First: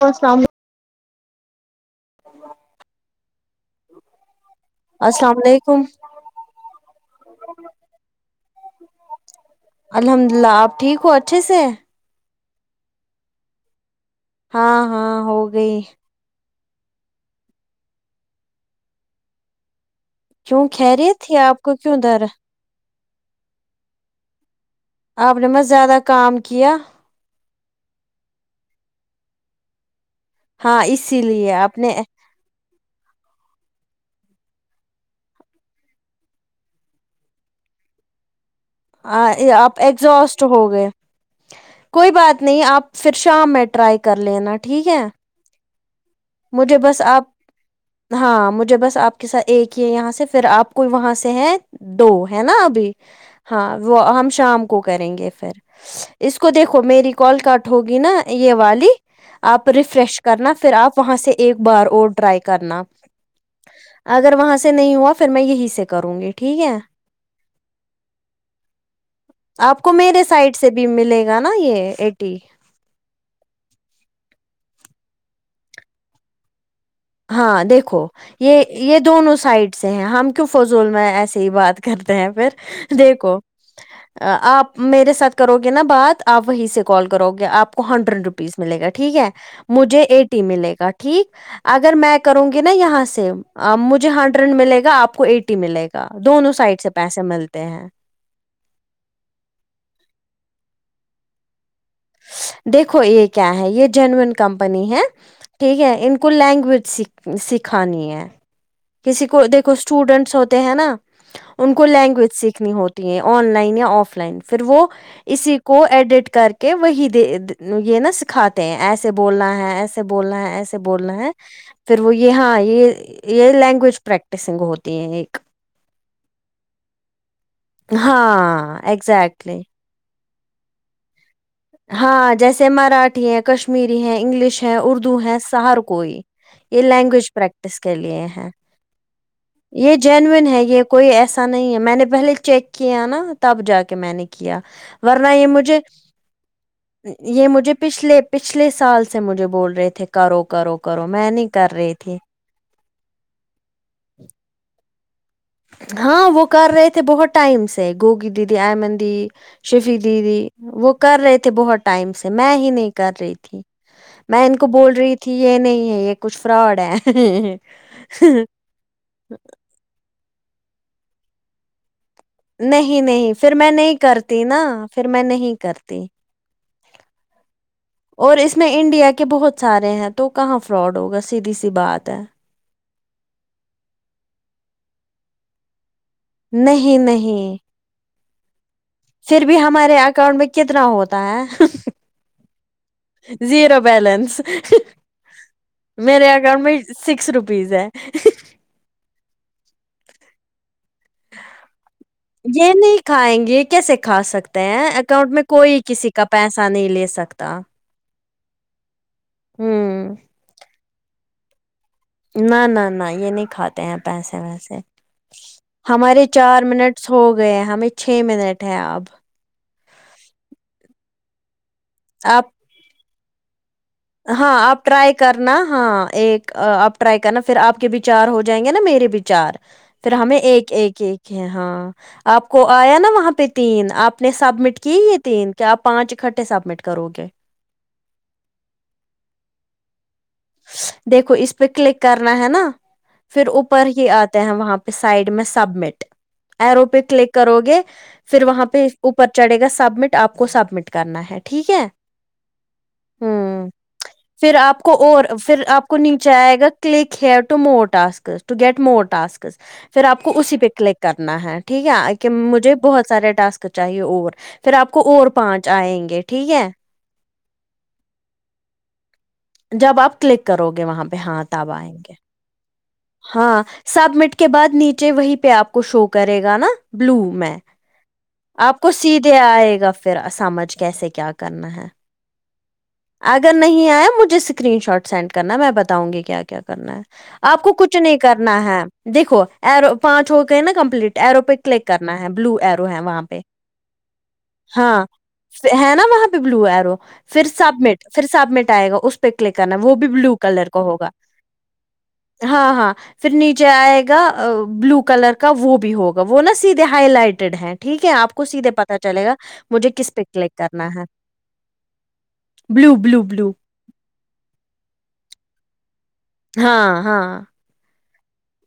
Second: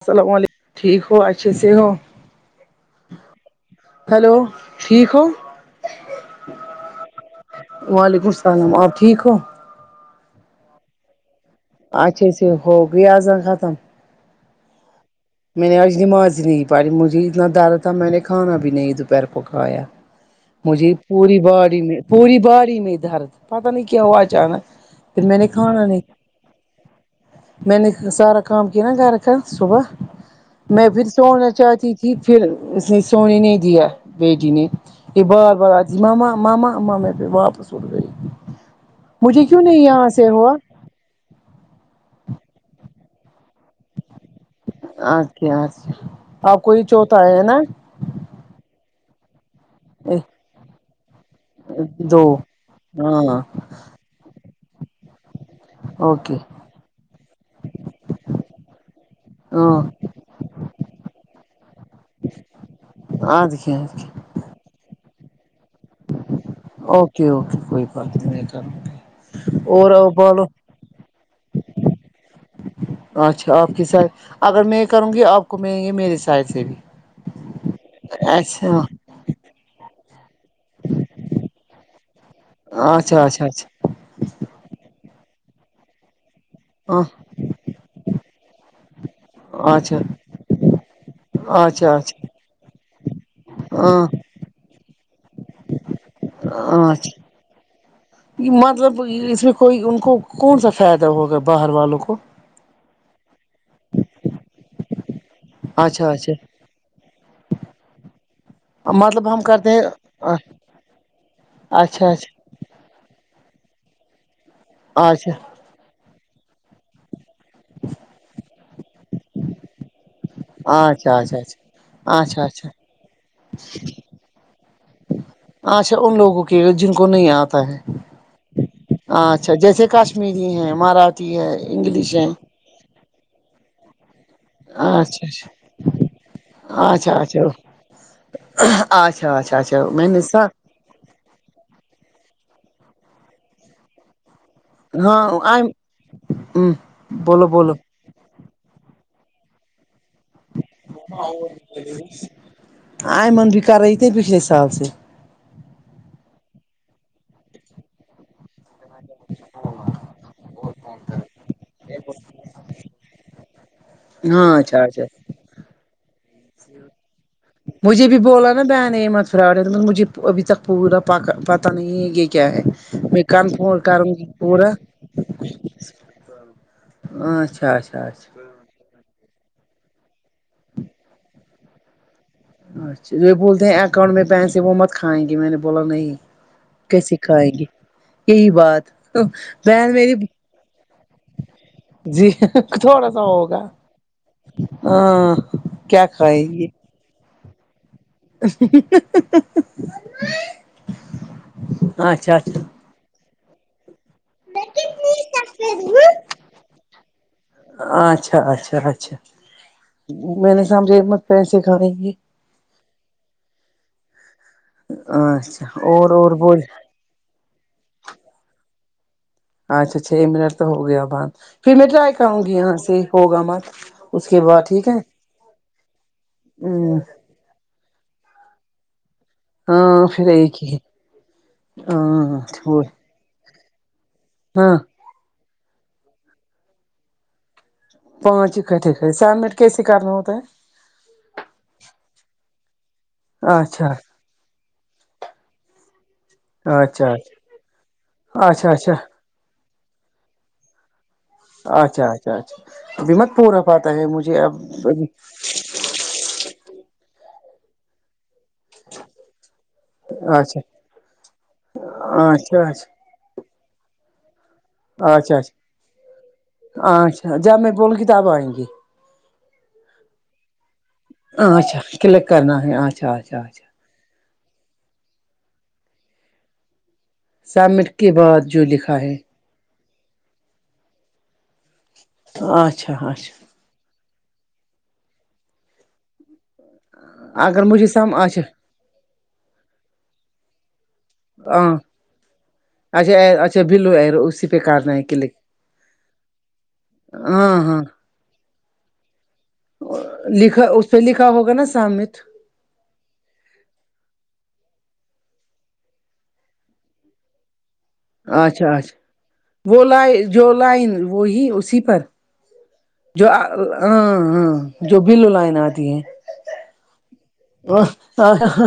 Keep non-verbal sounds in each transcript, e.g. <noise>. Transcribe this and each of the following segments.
السلام علیکم ٹھیک ہو اچھے سے ہو ہیلو ٹھیک ہو السلام علیکم وعلیکم السلام آپ ٹھیک ہو الحمد للہ آپ ٹھیک ہو اچھے سے ہے اچھے سے ہو گیا زہ ختم ہاں ہاں ہو میں نے گئی آج نمازی ہی نہیں پاڈی مجھے اتنا درد تھا میں نے کھانا بھی نہیں دوپہر کو کھایا کیوں مجھے خیریت تھی پوری آپ کو باڈی کیوں میں در پوری باڈی میں درد پتا نہیں کیا ہوا اچانک پھر آپ میں نے مس کھانا زیادہ نہیں کام کیا میں نے سارا کام کیا نہ گھر کا صبح ہاں میں پھر اسی سونا لیے آپ نے چاہتی تھی پھر اس نے سونے نہیں دیا بیٹی نے یہ بار بار آتی مما مما پ واپس اٹھ گئی ہاں مجھے یہ کیوں آپ نہیں یہاں سے ایگزوسٹ ہوا ہو گئے کوئی بات نہیں آپ پھر شام میں ٹرائی کر لینا ٹھیک ہے آج کے آج آپ کو مجھے یہ بس چوتھا آپ ہے نا ہاں مجھے بس آپ کے ساتھ ایک یہ یہاں سے پھر آپ کوئی وہاں سے ہیں دو ہے نا ابھی ہاں وہ ہم شام کو کریں گے پھر اوکے اس کو دیکھو میری کال کٹ ہوگی نا یہ والی آپ ہاں ریفریش کرنا پھر آپ وا سے ایک بار اور ٹرائی کرنا آج کے آج اگر وہاں سے نہیں ہوافھر میں یہی سے کروں گی ٹھیک ہے اوکے اوکے کوئی بات نئی کرو آپ کو اواور میرے بولو سائڈ سے بھی ملے گا نا یہ ایٹی اچھا آپ کے سات اگر میں یہ کروں گی آپ کو میں یہ میرے سائز سے بھی ہاں دیکھو یہ اچھا یہ دونوں سائڈ سے ہیں ہم کی فضول میں ایسے ہی بات کرتے ہیں پھر اچھا دیکھو اچھا اچھا آپ میرے ساتھ کرو گے نا بات آپ وہیں سے کال کرو گے آپ کو ہنڈریڈ رپیس ملے گا ٹھیک ہے اچھا مجھے ایٹی ملے گا ٹھیک اگر اچھا میں اچھا کروں گی نا یہاں سے ہاں مجھے ہنڈریڈ ملے گا آپ کو ایٹی ملے گا دونوں سائڈ سے اچھا پیسے ملتے ہیں مطلب اس میں کوئی ان کو کون سا فائدہ ہوگا باہر والوں کو دیکھو یہ کیا ہے یہ جینیوں کمپنی ہے ٹھیک ہے اچھا ان کو اچھا لینگویج سکھانی ہے کسی مطلب ہم کو کرتے دیکھو ہیں اسٹوڈینٹس ہوتے ہیں نا ان کو اچھا لینگویج سیکھ نی ہوتی ہے آن لائن یا آف لائن پھر وہ اچھا اچھا اسی کو ایڈٹ کر کہ وہی د د یہ نا سکھاتے ہیں ایسے بولنا ہے ایسے بولنا ہے ایسے بولنا اچھا اچھا ہے اچھا پھر وہ یہ اچھا ہاں اچھا یہ یہ لینگویج پریکٹسنگ ہوتی ہے اچھا ان لوگوں کے جن کو نہیں آتا ہے ہاں اچھا ایگزیکٹلی جیسے کش میری ہے مراٹھی ہے انگلش ہے سے مراٹھی ہے کشمیری ہے انگلش ہے اردو اچھا ہے ہر کوئی یہ اچھا اچھا لینگویج اچھا پریکٹس کر لیے ہیں اچھا اچھا اچھا یہ میں نے جینوین سا ہے یہ کوئی ایسا نہیں ہے میں نے پہلے چیک کیا نا تب جا کے میں نے کیا ہاں ورنہ یہ آئ مجھے ہ یہ مجھے پچھلے پچھلے سال سے مجھے بول رہے تھے کرو کرو کرو میں نہیں کر رہی تھی آئمن بھی کر رہی تھی پچھلے سال سے ہاں وہ کر رہے تھے بہت ٹائم سے گوگی دیدی ایمن دیدی شفی دیدی وہ کر رہے تھے بہت ٹائم سے میں ہی نہیں کر رہی تھی میں ہاں ان کو اچھا بول اچھا رہی تھی یہ نہیں ہے یہ کچھ فراڈ ہے مجھے بھی بولا نا بہن احمد فراڈ ہے مجھے ابھی تک پورا پا پتہ نہیں ہے یہ کیا ہے نہیں نہیں پھر میں کنفرم نہیں کروں گی کرتی نا پورا پھر میں نہیں کرتی اچھا اچھا اور اچھا اس میں انڈیا کے بہت سارے ہیں تو کہاں فراڈ ہوگا سیدھی سی بات ہے اچھا جو یہ بولتے ہیں اکاؤنٹ میں پیسے وہ مت کھائیں گے میں نے بولا نہیں نہیں کیسے نہیں کہینگے یہی بات پھر بھی بہن ہمارے میری اکاؤنٹ میں کتنا ہوتا ہے امم جی تھوڑا سا ہوگا بیلنس آ کیا میرے کھائے اکاؤنٹ گی میں سکس روپیز ہے اچھا اچھا یہ نہیں کھائیں گے یہ کیسے کھا سکتے میں اکاؤنٹ میں کوئی کسی کا پیسہ نہیں لے سکتا ہاں اچھا اچھا اچھا ہوں میرے سامنے ہمت کیسے کریگی نہ نہ نہ یہ نہیں کھاتے ہیں پیسے ویسے اچھا اور ہمارے اور بول چار منٹ ہو گئے ہیں ہمیں چھ منٹ ہے آب اچھا چھ منٹ تو ہو گیا باند پھر میں ٹرائی کروں آپ گی یہاں سے ہوگا مت اس کے ہاں بعد آپ ٹھیک ہے ٹرائی کرنا ہاں ایک ہ آپ ٹرائی نا پھر آپ کے بھی چار ہو جائینگے نا میرے بھی چار پھر ہمیں ایک ایک ایک ہے ہاں آپ کو آیا نا وہاں پہ تین آپ نے ہاں سبمٹ کی یہ تین کہ آپ پانچ اکٹھے سبمٹ کرو گے پانچ اکھٹے تھے سبمٹ کیسے کرنا ہو تا ہے دیکھو اس پہ کلک کرنا ہے نا پھر ہے اچھا اوپر ہی آتے ہیں وہاں پہ سائڈ میں سبمٹ ایرو پہ اچھا کلک کرو گے پھر وہاں اچھا اچھا پہ اچھا اوپر پر چڑھے گا سبمٹ آپ کو سبمٹ کرنا ہے ٹھیک ہے اچھا اچھا اچھا ابھی مت پورا ہوں پاتا ہے مجھے اب پھر آپ کو اور پھر آپ کو نیچے آئے گا click here to more tasks to get more tasks پھر آپ کو اسی اچھا پہ کلک کرنا ہے ٹھیک ہے کہ اچھا اچھا مجھے بہت سارے ٹاسک چاہیے اور پھر آپ کو اور اچھا پانچ آئیں گے ٹھیک ہے اچھا اچھا جب میں بول کتاب آئیں گی جب آپ کلک کرو گے وہاں پہ ہاں تب اچھا آئیں گے کلک کرنا ہے اچ ہاں سب مٹ کے بعد نیچے وہیں پہ آپ کو شو کرے گا نا بلو میں سبمٹ کے بعد جو آپ کو لکھا ہے سیدھے آئے گا پھر سمجھ کیسے کیا کرنا ہے ہاں اچھا اچھا اگر نہیں آیا مجھے اسکرین شاٹ سینڈ کرنا ہے میں بتاؤں گی کیا کیا کرنا ہے آپ اگر کو مجھے کچھ سم نہیں اچھا کرنا ہے دیکھو ایر پانچ ہو کے نا کمپلیٹ ایرو پہ ہاں کلک کرنا ہے بلو ایرو ہے اچھا وہاں پہ اچھا بلو ایر اسی پہ کرنا ہے ہاں کلک ہے نا وہاں پہ بلو ایرو پھر ہاں ہاں سب مٹ پھر سب مٹ آئے گا اس پے کلک کرنا وہ بھی بلو لکھا کلر کا اس پہ ہوگا لکھا نا سامت ہاں ہاں پھر نیچے آئے گا بلو کلر کا وہ بھی ہوگا وہ نا سیدھے ہائی لائٹیڈ ہے ٹھیک ہے آپ کو سیدھے اچھا اچھا پتا چلے گا وہ مجھے کس لائ پہ جو کلک کرنا لائن ہے وہی اسی پر بلو بلو جو آ بلو ہاں جو بلو لائن آتی ہیں ہاں ہاں ا آہ ہ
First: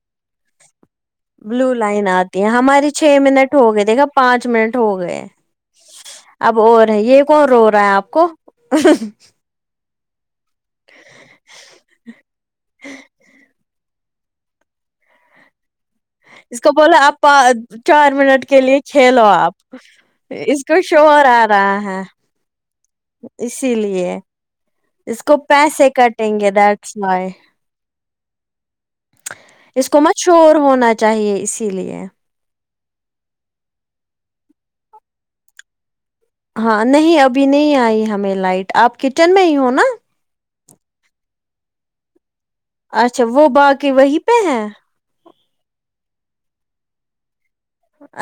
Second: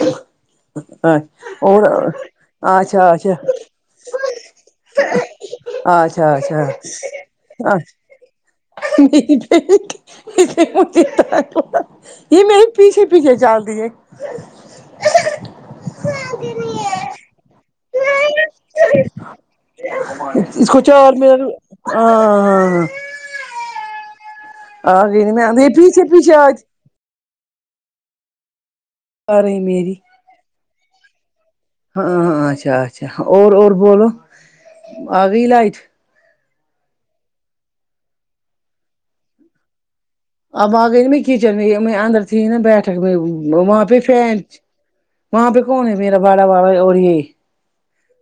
ہ <unintelligible> بلو لائن آتی ہے ہماری اچھا چھ اچھا منٹ ہو گئے دیکھا پانچ منٹ ہو گئے اچھا اب اچھا اور ہے یہ کون رو رہا ہے آپ کو <unintelligible> یہ میرے پیچھے پیچھے چل دیے اس کو بولا آپ چار منٹ کے لیے ہے کھیلو آپ اس کا کو چار شوہر آ منٹ رہا ہے ہاں اسی لیے آ اس گئی کو نا میں یہ پیسے پیچھے پیچھے کٹیں آ گے ڈیٹس وائی اور ہے اس میری کو مت شور ہونا چاہیے اس ہاں ہاں اچھا اچھا اور اور بولو آ گئی لائٹ ہاں نہیں ابھی نہیں آئی ہمیں لائٹ آپ کچن میں ہی ہو نا آب آ گئی نا میں کچن میں اندر تھی نا بیٹھک میں اچھا وہ وہاں باقی پے وہیں فینچ پہ ہے وہاں پہ کون ہے میرا بڑا والا اور یہ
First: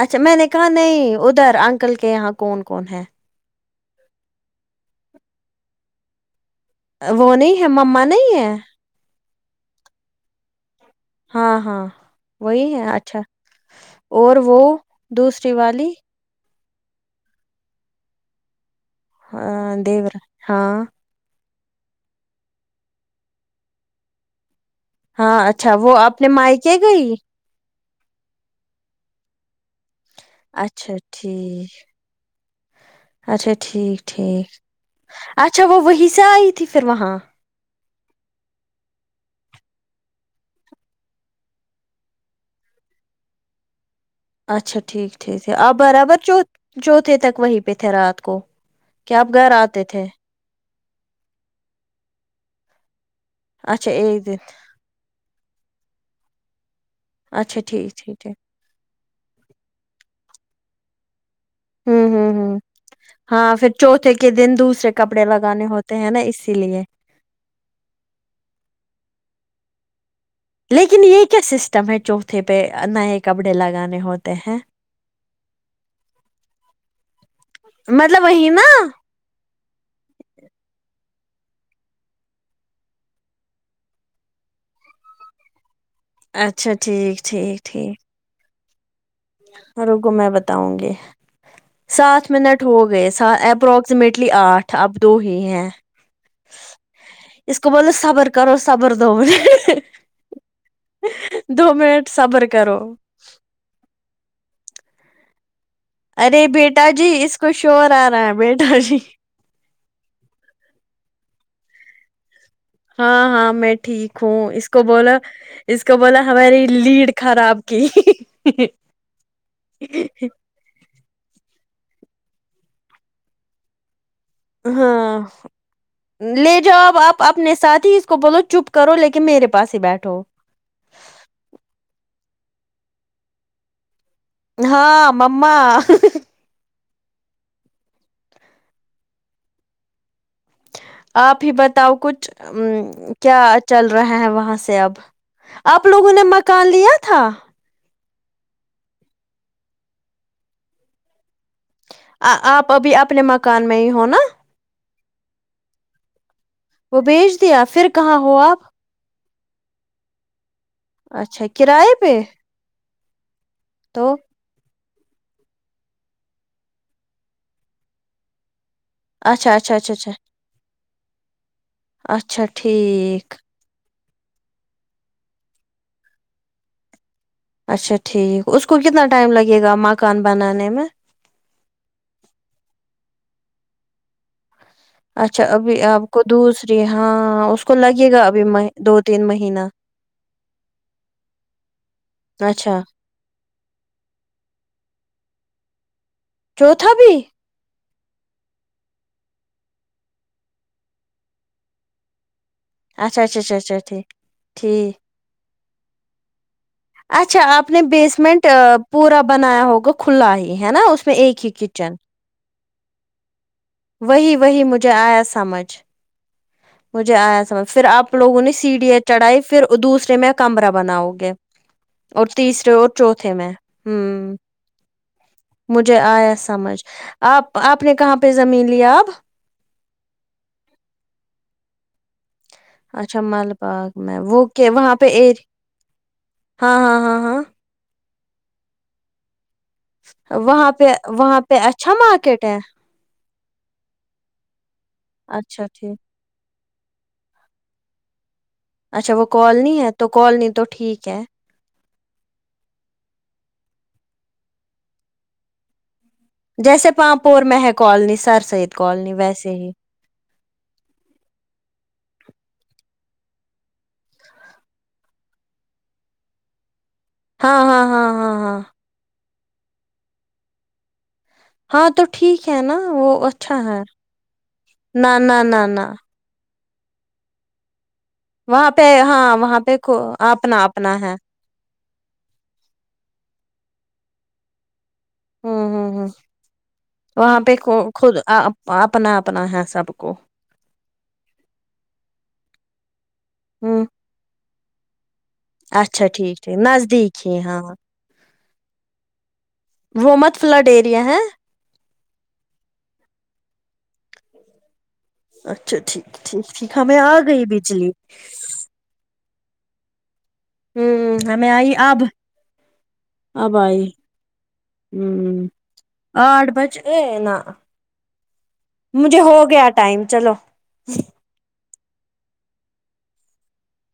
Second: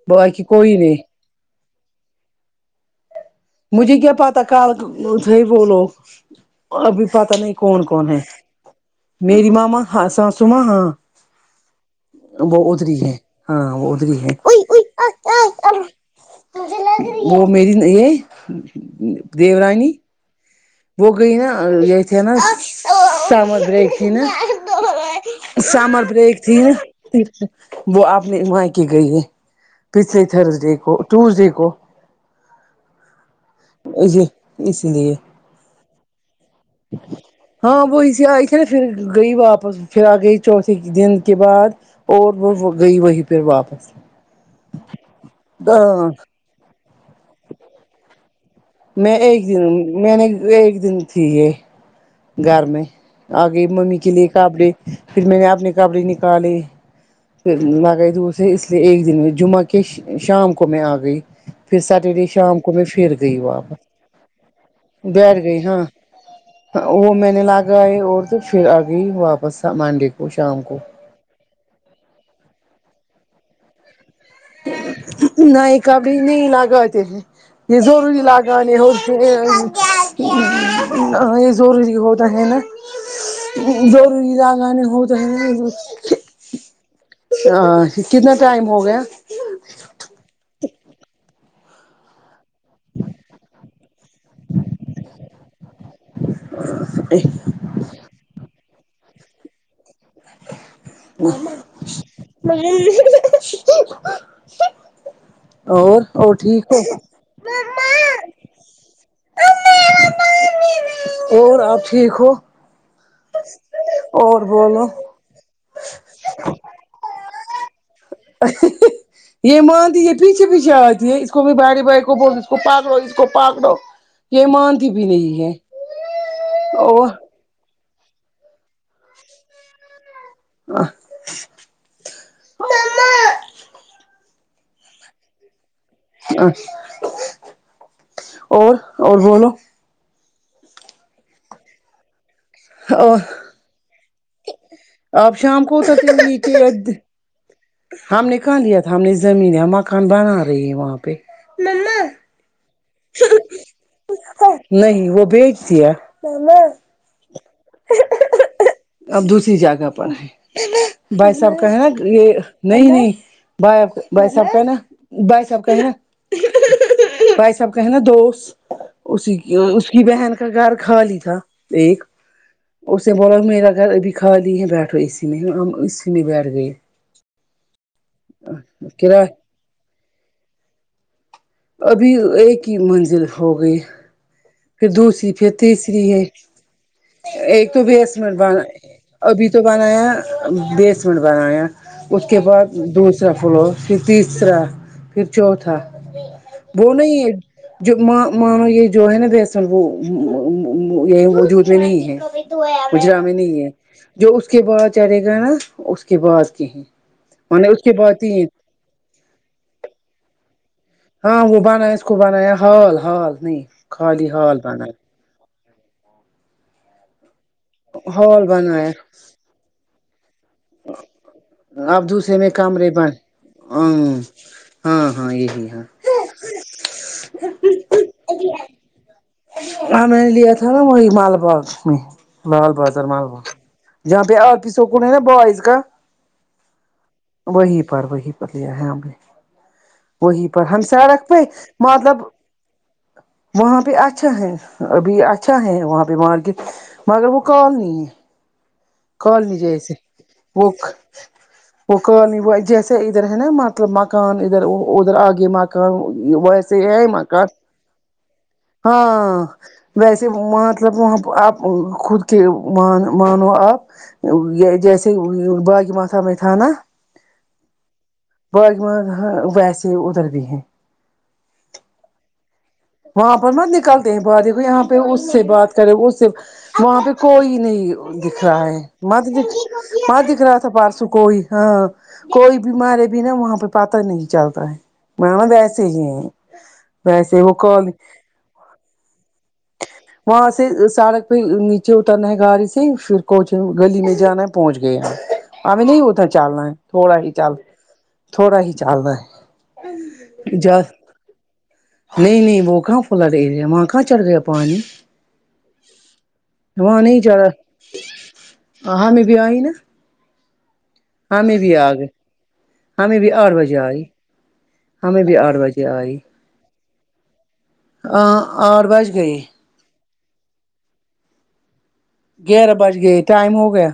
اچھا میں باقی نے کہا کوئی نہیں ادھر انکل کے یہاں کون کون ہے مجھے کیا پتا کال تھے وہ لوگ ابھی پتا وہ نہیں ہے کون مما کون ہے نہیں میری ماما ہاں ساسو ماں ہاں ہاں ہاں وہ وہی ہے ادھری اچھا ہاں وہ ادھری اور وہ دوسری والی مجھے لگ رہی ہے وہ میری نئی ائی ہاں دیورانی دیور ہاں وہ گیی نا یہ تھےنا سمر بریک تھی نا ہاں اچھا وہ سامر اپنے بریک تھی نہ مائکے گئی وہ اپ نے مایکے گئی ہے پچھلے تھرزڈے کو اچھا ٹیوزڈے کو ٹھیک اچھا ٹھیک جی ٹھیک اسی لیے اچھا وہ وہیں سے آئی تھی پھر وہاں ہاں وہی سے آئی تھی نا پھر گئی واپس پھر آ گئی چوتھے دن کے بعد اور وہ وہ گئی وہی پھر واپس اچھا ٹھیک ٹھیک ہے آپ ہاں برابر چو چوتھے تک وہیں پہ تھے رات کو میں کیا آپ ایک گھر دن آتے تھے میں نے ایک دن تھی یہ گھر میں آگیی اچھا ممی کے ایک لیے دن کپڑے پھر میں نے اپنے کپڑے نکالے پھر اچھا ٹھیک لگئی ٹھیک دور ٹھیک سے اس لیے ایک دن میں جمعہ کےشا شام کو میں آ گئی پھر ہوں سٹرڈے ہوں ہوں شام کو میں پھر گئی ہاں پھر واپس چوتھے کے دن دوسرے کپڑے بیٹھ گئی لگانے ہاں ہوتے ہیں نہ اسی لئے وہ میں نے لگائی اور تو پھر ابھی واپس مانڈی لیکن یہ کیا سسٹم ہے چوتھے پہ نئے کپڑے لگانے ہو نہیں کبھی نہیں لگاتے ہیں یہ ضروری مطلب وہی نا لگانے ہو یہ یہ ضروری ہوتا ہے نا ضروری لگانے ہوتے ہیں اچھا ٹھیک ٹھیک ٹھیک کتنا ٹائم ہو گیا اور رکو میں بتا ونگی سات منٹ ہو گئےسہ اپروکسیمیٹلی آٹھ اب دو ہی ہیں اس اس کو بولو صبر کرو صبر دو دو منٹ صبر کرو <unintelligible> اور اور ٹھیک ہو کچھ شور آ رہا ہے بیٹا جی اور آپ ٹھیک ہو ہاں ہاں میں ٹھیک اور ہوں اس کو بولو بولا اس کو بولا ہماری لیڈ خراب کی یہ مانتی پیچھے پیچھے آرہی یہ اسکو بھی بڑے بھائی بول اس کو پکڑو اسکو پکڑو یہ مانتی بھی ہاں نہیں ہے لے جاؤ اب اور آپ اپنے ساتھ ہی اس کو بولو چپ کرو لیکن میرے پاس ہی بیٹھو آ مما ہاں مما اچ اور اور بولو آپ ہی بتاؤ کچھ ام اور کیا چل رہا ہے وہاں سے اب آپ شام کو آپ اتر کے لوگوں نے نیچے مکان لیا تھا ہم نے کہاں لیا تھا ہم نے زمین ہے مکان بنا رہی ہے وہاں پہ مما آ آپ ابھی اپنے مکان میں ہی ہو نا نہیں وہ بیچ دیا او بیچ دیا پھر کہاں ہو آپ اب دوسری جگہ پر ہے بھائی اچھا صاحب کا ہے نا کرائے پہ یہ نہیں نہیں بھائی تو بھیا سب کہنا بھائی صاحب کہنا بھائی صاحب کہنا دوست اسی اچھا اچھا اس اچھا کی اچھا بہن کا گھر خالی تھا ایک چھٹھ اس نے بولا میرا گھر ابھی خالی ہے بیٹھو اسی میں ہم اسی میں بیٹھ گئے اچھا ٹھیک اس کو کتنا کرا ٹائم لگے گا مکان بنانے میں ابھی ایک ہی منزل ہو گئی پھر دوسری اچھا پھر ابھی آپ تیسری کو ہے دوسری ہاں اس ایک کو تو لگے گا بیسمٹ ابھی مہ بنا ابھی تو مہینہ بنایا بیسیمٹ بنایا اس کے بعد اچھا دوسرا فلور پھر تیسرا پھر چوتھا دو چوتھا ہی بھی ہے جو مانو یہ جو ہے نا اصل وہ۔ وہ۔ وہ یہ وجود میں نہیں ہے اچھا جامیں اچھا اچھا نہیں ہے اچھا ٹھیک جو اس کے بعد ٹھیک چلے گا نا اس کے بعد کے ہے اچھا آپ نے بیسمنٹ پورا بنایا ہوگا کھلا ہی ہے نا اس میں ہاں ایک ہی وہ بنا کچن ہے اس کو بنایا ہال ہال ہی وہی وہی مجھے آیا سمجھ مجھے آیا سمجھ پھر آپ لوگوں ہال نے سیڑھیاں بنایا چڑھائی پھر دوسرے میں کمرہ بناؤ گے آپ اور دوسرے میں تیسرے اور کمرے بن چوتھے میں ہ ہوں ہاں ہاں یہی ہاں مجھے آیا سمجھ آپ آپ نے کہاں پہ زمین لیا اب ہم نے لیا تھا نا وہی مال باغ میں لال بازار اچھا مال ب مل باغ میں جہاں پہ وہ آ کہ وہاں اسکول پہ ہے نا ا بوائز کا ہاں ہاں ہاں ہاں وہی پر وہی پر لیا ہے ہم نے وہی پر وہاں ہم پہ سڑک وہاں پہ اچھا مطلب مارکیٹ ہے وہاں پہ اچھا ہے ابھی اچھا ہے وہاں پہ مارکیٹ مگر وہ کالونی ہے اچھا وہ کالنی ہے تو کالنی تو وہ ٹھیک ہے وہ کالنی جیسے ادھر ہے نا مطلب مکان ادھر ادھر آگے م کا ویسے آ مکان کالنی سر سے ہاں ویسے مطلب وہاں آپ خود کے مان مانو آپ جیسے باغ ماتا میں تھا نا ہاں ہاں ہاں ہاں ہاں ونہ ویسے ادھر بھی ہیں ہاں تو ٹھیک ہے نا وہ وہاں پر اچھا مت ہے نکلتے ہیں باہر کو یہاں پہ نہ اس نہ سے نہ بات نہ کریں اس سے وہاں پہ کوئی نہیں دکھ رہا وہاں ہے پہ مت ہاں د وہاں پہ ہاں دکھ رہا اپنا تھا اپنا پارسو ہے کوئی ہاں کوئی بیمار ر ہے بی نا وہاں پہ پتہ نہیں چلتا ہے وہاں ہ ویسے ہی ہیں ویسے وہ کو کال خود ا اپنا اپنا ہے سب کو وہاں سے سڑک پہ نیچے اترنا ہے گاڑی سے پھر کونچ ہ گلی میں جانا ہے پہنچ گئے ہیں اب نہیں اچھا ہوتا ٹھیک ٹھیک چلنا تھوڑا نزدیک ہی چل ہاں تھوڑا ہی چلنا وہ مت ہے فلڈ جس ایریا ہے نہیں نہیں وہ کہاں فلڈ ایریا وہاں کہاں چڑھ گیا پانی اچھا ٹھیک ٹھیک ٹھیک ہمیں آ گئی بجلی آ ہمیں بھی آئی نا ہوں ہمیں آئی بھی آ اب گئے ہمیں بھی آٹھ اب بجے آئی ہمیں بھی ہوں آٹھ بجے آئی آٹھ بج گۓ نا ہاں آٹھ بج مجھے گئے ہو گیا ٹائم چلو گیارہ بج گئے ٹائم ہو گیا